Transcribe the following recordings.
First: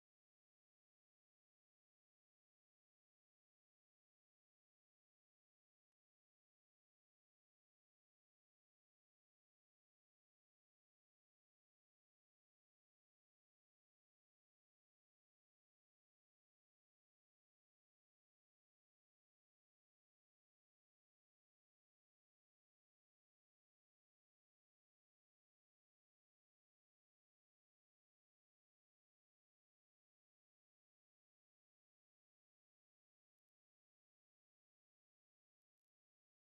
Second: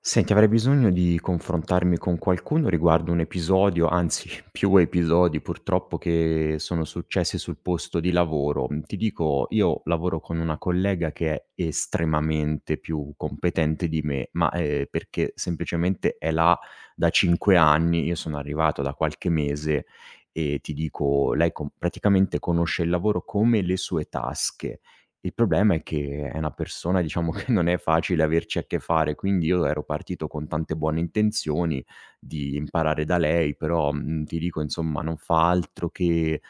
Senti, avrei bisogno di confrontarmi con qualcuno riguardo un episodio, anzi più episodi purtroppo che sono successi sul posto di lavoro. Ti dico, io lavoro con una collega che è estremamente più competente di me, ma perché semplicemente è là da 5 anni. Io sono arrivato da qualche mese e ti dico, lei praticamente conosce il lavoro come le sue tasche. Il problema è che è una persona, diciamo, che non è facile averci a che fare, quindi io ero partito con tante buone intenzioni di imparare da lei, però, ti dico insomma non fa altro che,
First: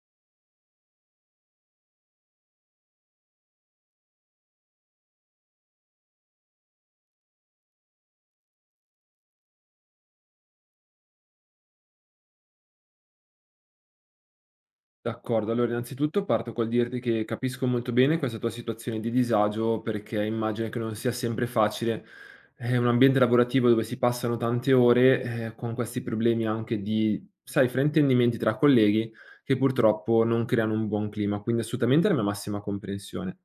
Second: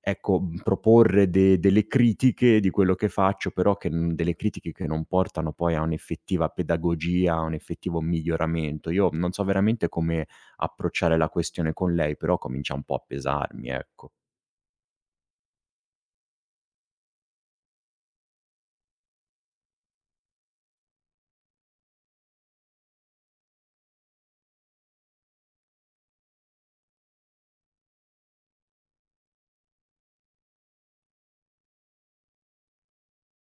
ecco, proporre de delle critiche di quello che faccio, però che n delle critiche che non portano poi a un'effettiva pedagogia, a un effettivo miglioramento. Io non so veramente come approcciare la questione con lei, però comincia un po' a pesarmi, ecco. D'accordo, allora innanzitutto parto col dirti che capisco molto bene questa tua situazione di disagio perché immagino che non sia sempre facile. È un ambiente lavorativo dove si passano tante ore, con questi problemi anche di, sai, fraintendimenti tra colleghi che purtroppo non creano un buon clima, quindi assolutamente la mia massima comprensione.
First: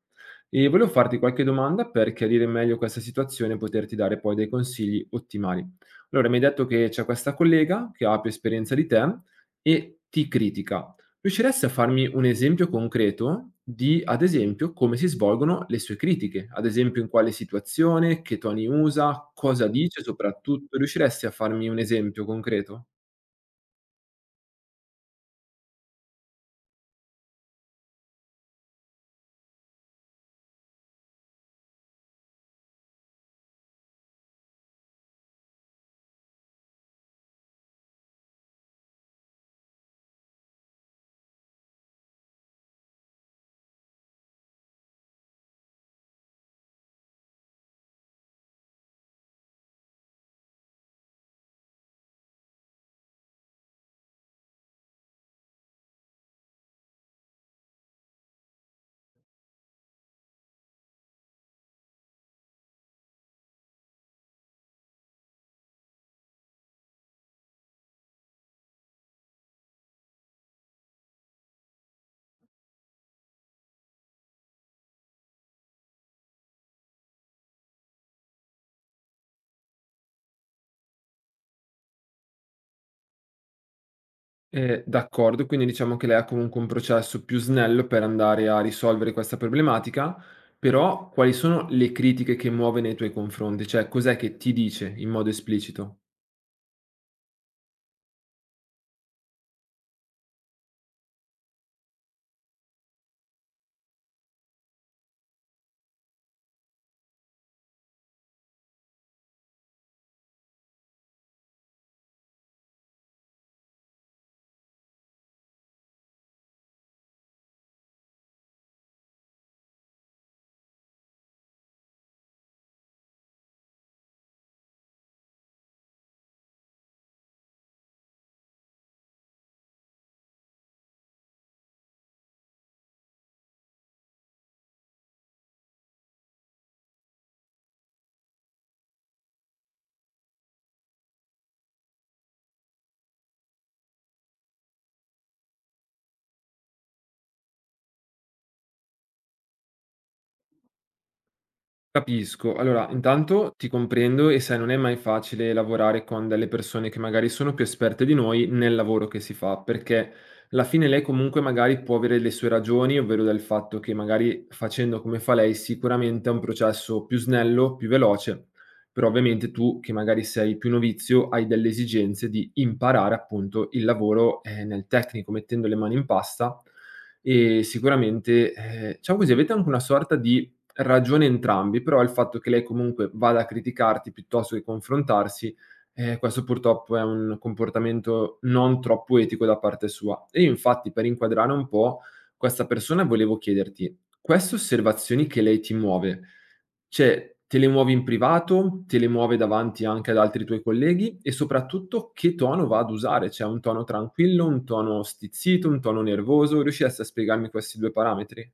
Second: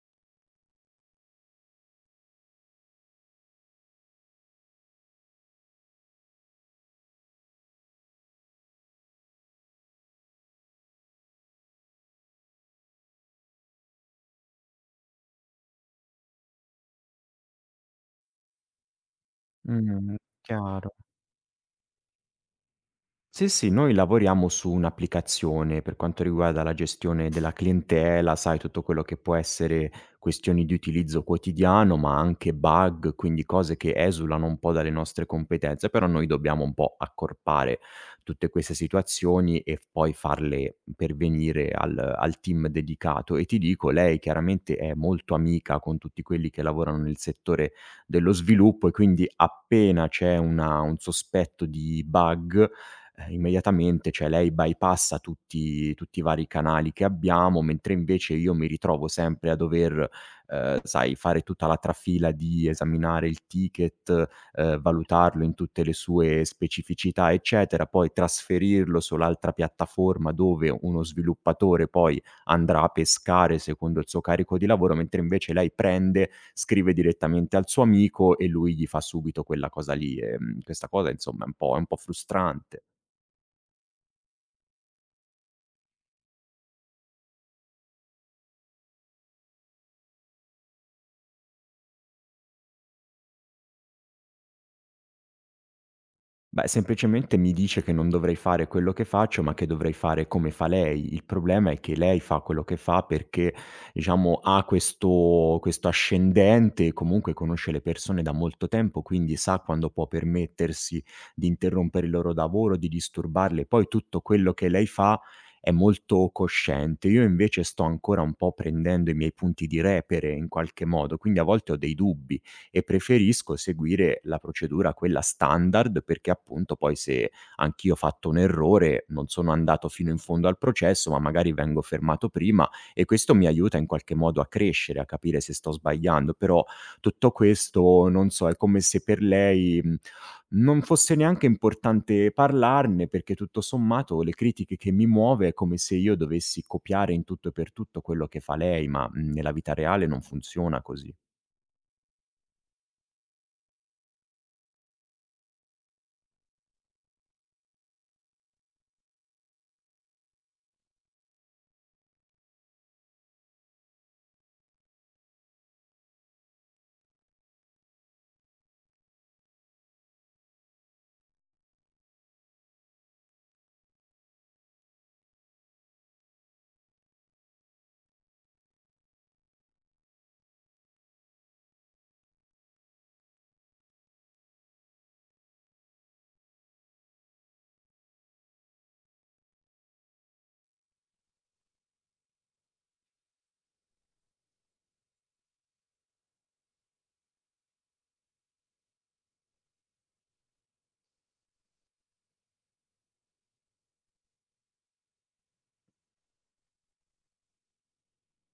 E volevo farti qualche domanda per chiarire meglio questa situazione e poterti dare poi dei consigli ottimali. Allora, mi hai detto che c'è questa collega che ha più esperienza di te e ti critica. Riusciresti a farmi un esempio concreto di, ad esempio, come si svolgono le sue critiche? Ad esempio, in quale situazione, che toni usa, cosa dice Mh, soprattutto? chiaro. Riusciresti a farmi un esempio concreto? Sì, sì, noi lavoriamo su un'applicazione per quanto riguarda la gestione della clientela, sai, tutto quello che può essere questioni di utilizzo quotidiano, ma anche bug, quindi cose che esulano un po' dalle nostre competenze, però noi dobbiamo un po' accorpare tutte queste situazioni e poi farle pervenire al team dedicato. E ti dico, lei chiaramente è molto amica con tutti quelli che lavorano nel settore dello sviluppo e quindi appena c'è un sospetto di bug, immediatamente, cioè lei bypassa tutti i vari canali che abbiamo, mentre invece io mi ritrovo sempre a dover, sai, fare tutta la trafila di esaminare il ticket, valutarlo in tutte le sue specificità, eccetera, poi trasferirlo sull'altra piattaforma dove uno sviluppatore poi andrà a pescare secondo il suo carico di lavoro, mentre invece lei prende, scrive direttamente al suo amico e lui gli fa subito quella cosa lì. Questa cosa insomma è un po' frustrante. D'accordo, quindi diciamo che lei ha comunque un processo più snello per andare a risolvere questa problematica, però quali sono le critiche che muove nei tuoi confronti? Cioè, cos'è che ti dice in modo esplicito? Beh, semplicemente mi dice che non dovrei fare quello che faccio, ma che dovrei fare come fa lei. Il problema è che lei fa quello che fa perché, diciamo, ha questo ascendente, comunque conosce le persone da molto tempo, quindi sa quando può permettersi di interrompere il loro lavoro, di disturbarle. Poi tutto quello che lei fa è molto cosciente. Io invece sto ancora un po' prendendo i miei punti di repere in qualche modo, quindi a volte ho dei dubbi e preferisco seguire la procedura quella standard perché appunto poi se anch'io ho fatto un errore, non sono andato fino in fondo al processo, ma magari vengo fermato prima e questo mi aiuta in qualche modo a crescere, a capire se sto sbagliando, però tutto questo non so, è come se per lei, non fosse neanche importante parlarne perché tutto sommato le critiche che mi muove è come se io dovessi copiare in tutto e per tutto quello che fa lei, ma, nella vita reale non funziona così. Capisco. Allora, intanto ti comprendo e sai, non è mai facile lavorare con delle persone che magari sono più esperte di noi nel lavoro che si fa, perché alla fine lei comunque magari può avere le sue ragioni, ovvero del fatto che magari facendo come fa lei sicuramente è un processo più snello, più veloce, però ovviamente tu che magari sei più novizio hai delle esigenze di imparare appunto il lavoro nel tecnico, mettendo le mani in pasta e sicuramente, diciamo così, avete anche una sorta di ragione entrambi, però il fatto che lei comunque vada a criticarti piuttosto che confrontarsi, questo purtroppo è un comportamento non troppo etico da parte sua. E io infatti per inquadrare un po' questa persona volevo chiederti: queste osservazioni che lei ti muove, cioè te le muove in privato, te le muove davanti anche ad altri tuoi colleghi e soprattutto che tono va ad usare? Cioè un tono tranquillo, un tono stizzito, un tono nervoso? Riusciresti a spiegarmi questi 2 parametri?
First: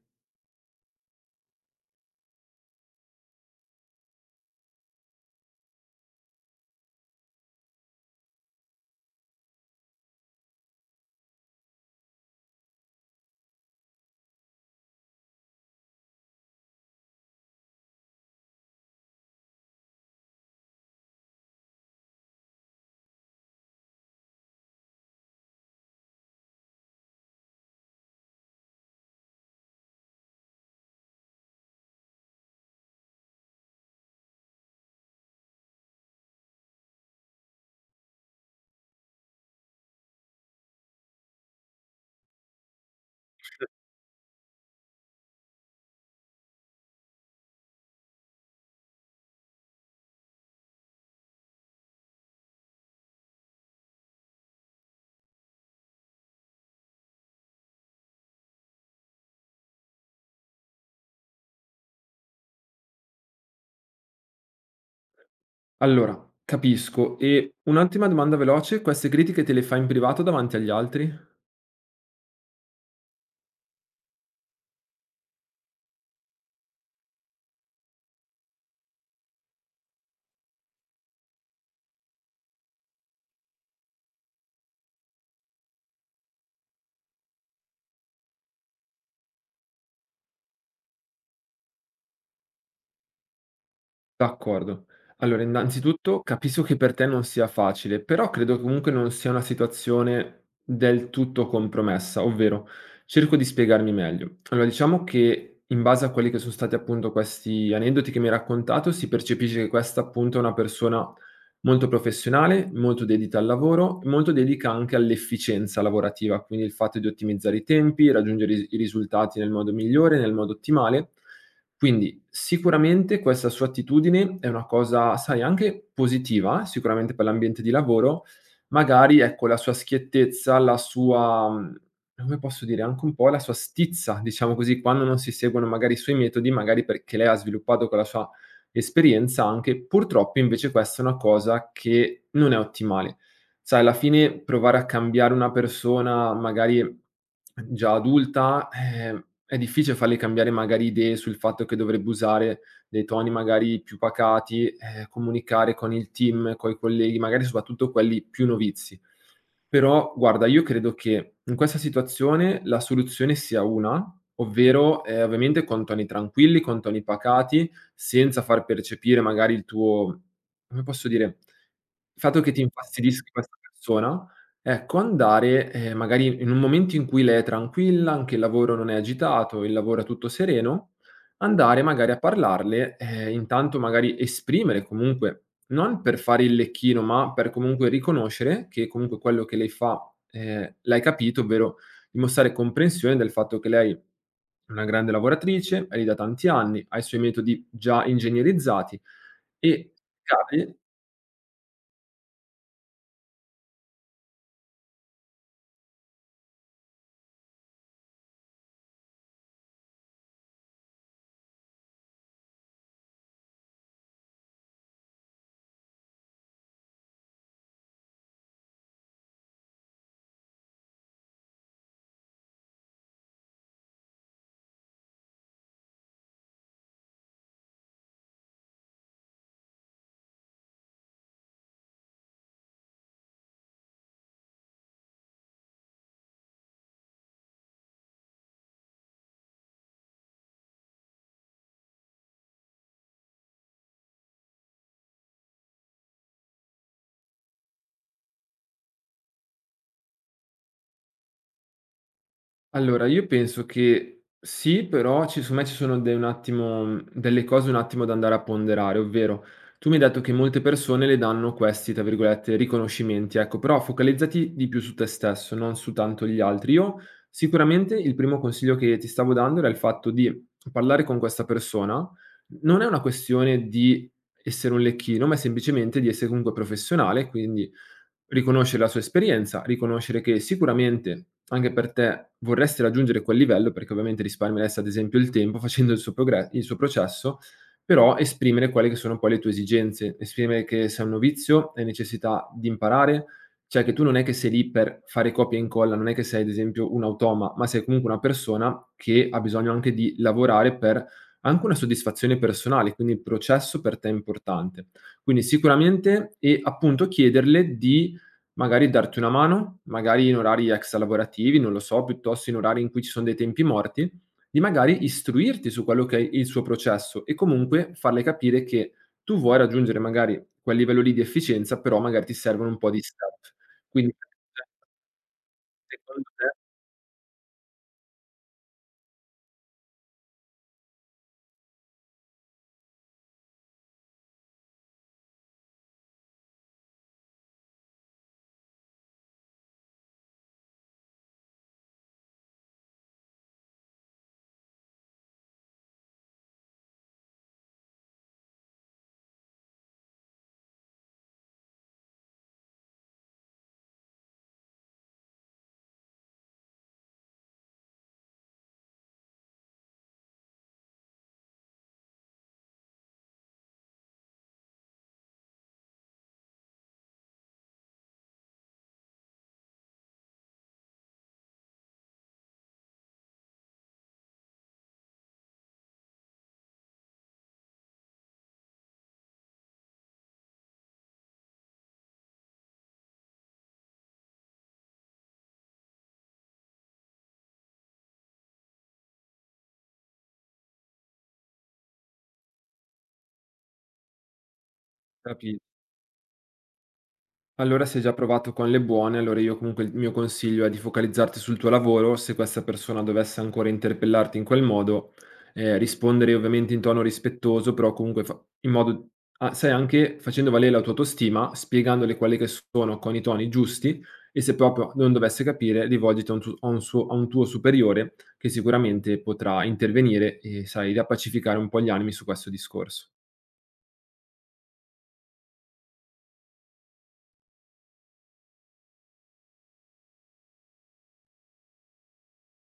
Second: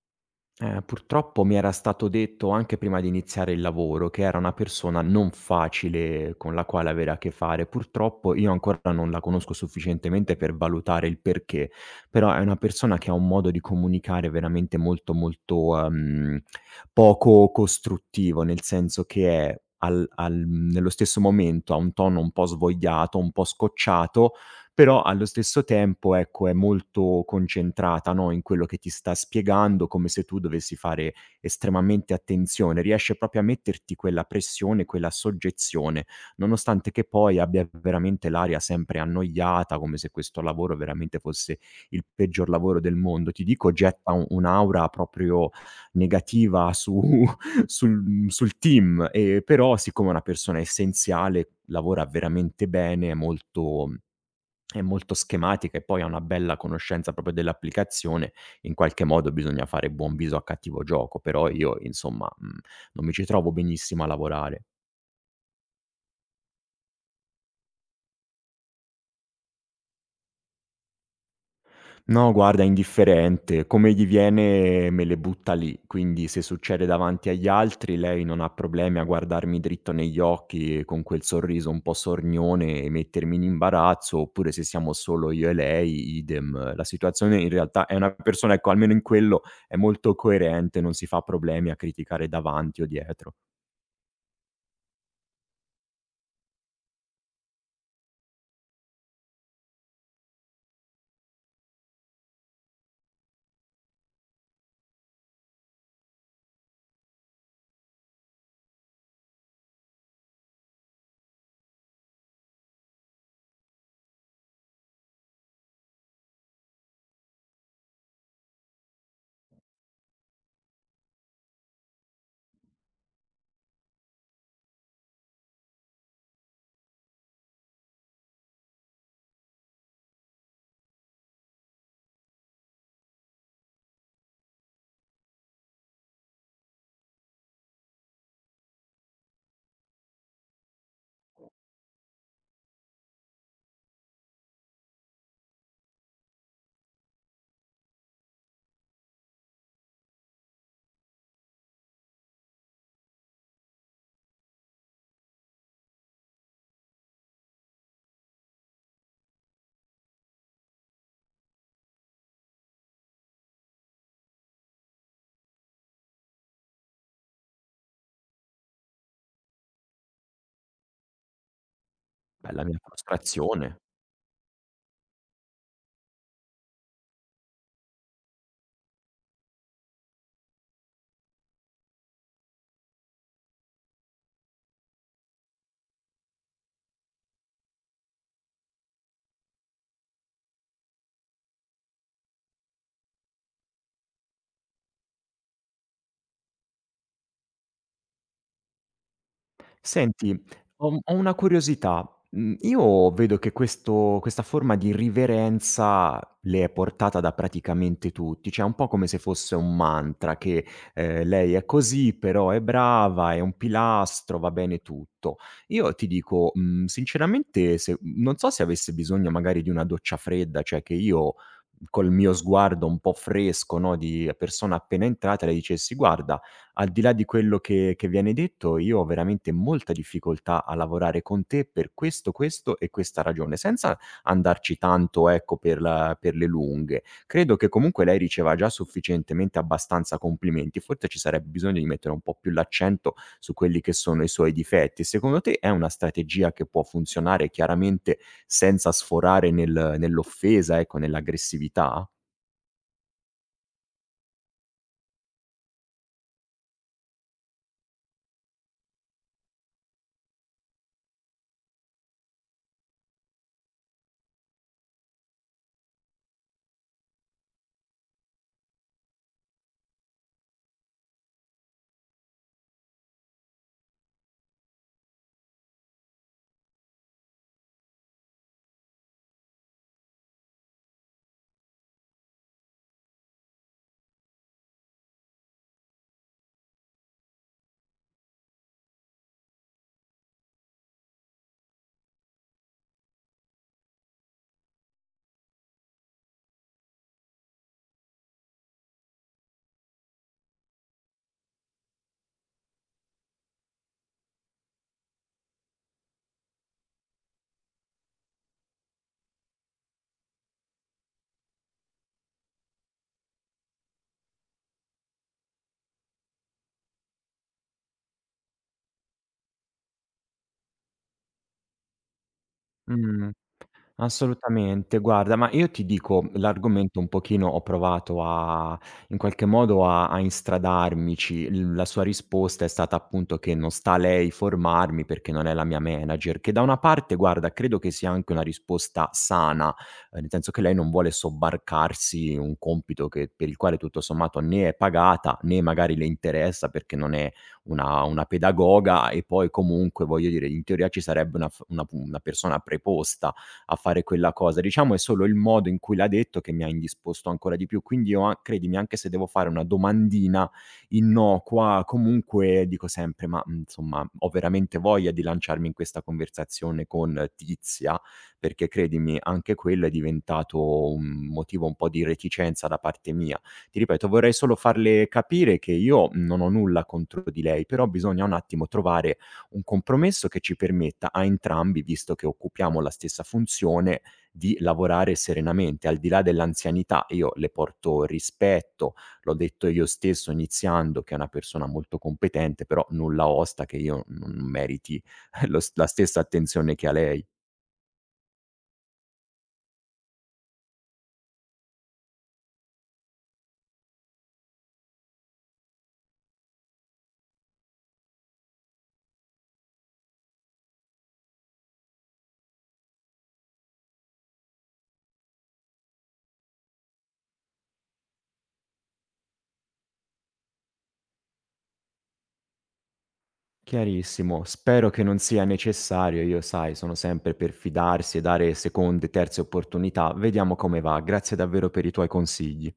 Purtroppo mi era stato detto anche prima di iniziare il lavoro che era una persona non facile con la quale avere a che fare. Purtroppo io ancora non la conosco sufficientemente per valutare il perché, però è una persona che ha un modo di comunicare veramente molto molto, poco costruttivo, nel senso che è al al nello stesso momento ha un tono un po' svogliato, un po' scocciato, però allo stesso tempo, ecco, è molto concentrata, no, in quello che ti sta spiegando, come se tu dovessi fare estremamente attenzione. Riesce proprio a metterti quella pressione, quella soggezione, nonostante che poi abbia veramente l'aria sempre annoiata, come se questo lavoro veramente fosse il peggior lavoro del mondo. Ti dico, getta u un'aura proprio negativa su sul team, però siccome è una persona essenziale, lavora veramente bene, è molto schematica e poi ha una bella conoscenza proprio dell'applicazione, in qualche modo bisogna fare buon viso a cattivo gioco, però io insomma, non mi ci trovo benissimo a lavorare. Allora, capisco. E un'ultima domanda veloce, queste critiche te le fai in privato davanti agli altri? No, guarda, è indifferente. Come gli viene me le butta lì. Quindi se succede davanti agli altri, lei non ha problemi a guardarmi dritto negli occhi con quel sorriso un po' sornione e mettermi in imbarazzo, oppure se siamo solo io e lei, idem. La situazione in realtà è una persona, ecco, almeno in quello è molto coerente, non si fa problemi a criticare davanti o dietro. D'accordo. Allora, innanzitutto capisco che per te non sia facile, però credo che comunque non sia una situazione del tutto compromessa, ovvero cerco di spiegarmi meglio. Allora, diciamo che in base a quelli che sono stati appunto questi aneddoti che mi hai raccontato, si percepisce che questa appunto è una persona molto professionale, molto dedita al lavoro, molto dedica anche all'efficienza lavorativa, quindi il fatto di ottimizzare i tempi, raggiungere i risultati nel modo migliore, nel modo ottimale. Quindi sicuramente questa sua attitudine è una cosa, sai, anche positiva, sicuramente per l'ambiente di lavoro. Magari, ecco, la sua schiettezza, la sua mhmm, come posso dire, anche un po' la sua stizza, diciamo così, quando non si seguono magari i suoi metodi, magari perché lei ha sviluppato con la sua esperienza anche, purtroppo invece questa è una cosa che non è ottimale. Sai, alla fine provare a cambiare una persona, magari già adulta, è difficile farle cambiare magari idee sul fatto che dovrebbe usare dei toni magari più pacati, comunicare con il team, coi colleghi, magari soprattutto quelli più novizi. Però guarda, io credo che in questa situazione la soluzione sia una, ovvero, ovviamente con toni tranquilli, con toni pacati, senza far percepire magari il tuo, come posso dire, il fatto Beh, che ti la mia infastidisca questa frustrazione. persona. Ecco, andare, magari in un momento in cui lei è tranquilla, anche il lavoro non è agitato, il lavoro è tutto sereno, andare magari a parlarle, intanto magari esprimere comunque, non per fare il lecchino, ma per comunque riconoscere che comunque quello che lei fa, l'hai capito, ovvero dimostrare comprensione del fatto che lei è una grande lavoratrice, è lì da tanti anni, ha i suoi metodi già ingegnerizzati. E Senti, ho una curiosità. Io vedo che questo questa forma di riverenza le è portata da praticamente tutti, cioè un po' come se fosse un mantra che, lei è così, però è brava, è un pilastro, va bene tutto. Io ti dico, sinceramente se non so se avesse bisogno magari di una doccia fredda, cioè che io col mio sguardo un po' fresco, no, di persona appena entrata le dicessi: "Guarda, al di là di quello che viene detto, io ho veramente molta difficoltà a lavorare con te per questo, questo e questa ragione, senza andarci tanto, ecco, per la per le lunghe. Credo che comunque lei riceva già sufficientemente abbastanza complimenti, forse ci sarebbe bisogno di mettere un po' più l'accento su quelli che sono i suoi difetti. Secondo te è una strategia che può funzionare chiaramente senza sforare nell'offesa, ecco, nell'aggressività? allora, io penso che sì, però ci secondo me ci sono de un attimo mhmm, delle cose un attimo da andare a ponderare, ovvero tu mi hai detto che molte persone le danno questi, tra virgolette, "riconoscimenti", ecco, però focalizzati di più su te stesso, non su tanto gli altri. Io sicuramente il primo consiglio che ti stavo dando era il fatto di parlare con questa persona. Non è una questione di essere un lecchino, ma è semplicemente di essere comunque professionale, quindi riconoscere la sua esperienza, riconoscere che sicuramente anche per te vorresti raggiungere quel livello, perché ovviamente risparmieresti ad esempio il tempo facendo il suo, il suo processo, però esprimere quelle che sono poi le tue esigenze, esprimere che sei un novizio, hai necessità di imparare, cioè che tu non è che sei lì per fare copia e incolla, non è che sei ad esempio un automa, ma sei comunque una persona che ha bisogno anche di lavorare per anche una soddisfazione personale, quindi il processo per te è importante. Quindi sicuramente e appunto chiederle di magari darti una mano, magari in orari extra lavorativi, non lo so, piuttosto in orari in cui ci sono dei tempi morti, di magari istruirti su quello che è il suo processo e comunque farle capire che tu vuoi raggiungere magari quel livello lì di efficienza, però magari ti servono un po' di Mh. step. Quindi Assolutamente. Guarda, ma io ti dico, secondo te l'argomento un pochino ho provato a in qualche modo a instradarmici. L la sua risposta è stata appunto che non sta a lei formarmi perché non è la mia manager, che da una parte guarda credo che sia anche una risposta sana, nel senso che lei non vuole sobbarcarsi un compito che per il quale tutto sommato né è pagata, né magari le interessa perché non è una pedagoga e poi comunque voglio dire in teoria ci sarebbe una f una p una persona preposta a fare quella cosa. Diciamo è solo il modo in cui l'ha detto che mi ha indisposto ancora di più. Quindi io a credimi, anche se devo fare una domandina innocua, comunque dico sempre: "Ma, insomma, ho veramente voglia di lanciarmi in questa conversazione con Tizia?" Perché credimi, anche quello è diventato un motivo un po' di reticenza da parte mia. Ti ripeto, vorrei solo farle capire che io non ho nulla contro di lei, però bisogna un attimo trovare un compromesso che ci permetta a entrambi, visto che occupiamo la stessa funzione, di lavorare serenamente. Al di là dell'anzianità, io le porto rispetto, l'ho detto io stesso iniziando che è una persona molto competente, però nulla osta che io non meriti capi lo s la stessa attenzione che ha lei. allora, se hai già provato con le buone, allora io comunque il mio consiglio è di focalizzarti sul tuo lavoro. Se questa persona dovesse ancora interpellarti in quel modo, rispondere ovviamente in tono rispettoso, però comunque in modo, ah, sai, anche facendo valere la tua autostima, spiegandole quelli che sono con i toni giusti e se proprio non dovesse capire, rivolgiti a un, a un a un tuo superiore che sicuramente potrà intervenire e, sai, rapacificare un po' gli animi su questo discorso. Chiarissimo, spero che non sia necessario, io sai sono sempre per fidarsi e dare seconde, terze opportunità. Vediamo come va. Grazie davvero per i tuoi consigli.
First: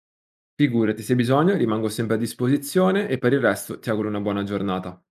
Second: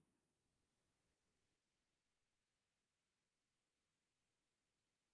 Figurati, se hai bisogno rimango sempre a disposizione e per il resto ti auguro una buona giornata.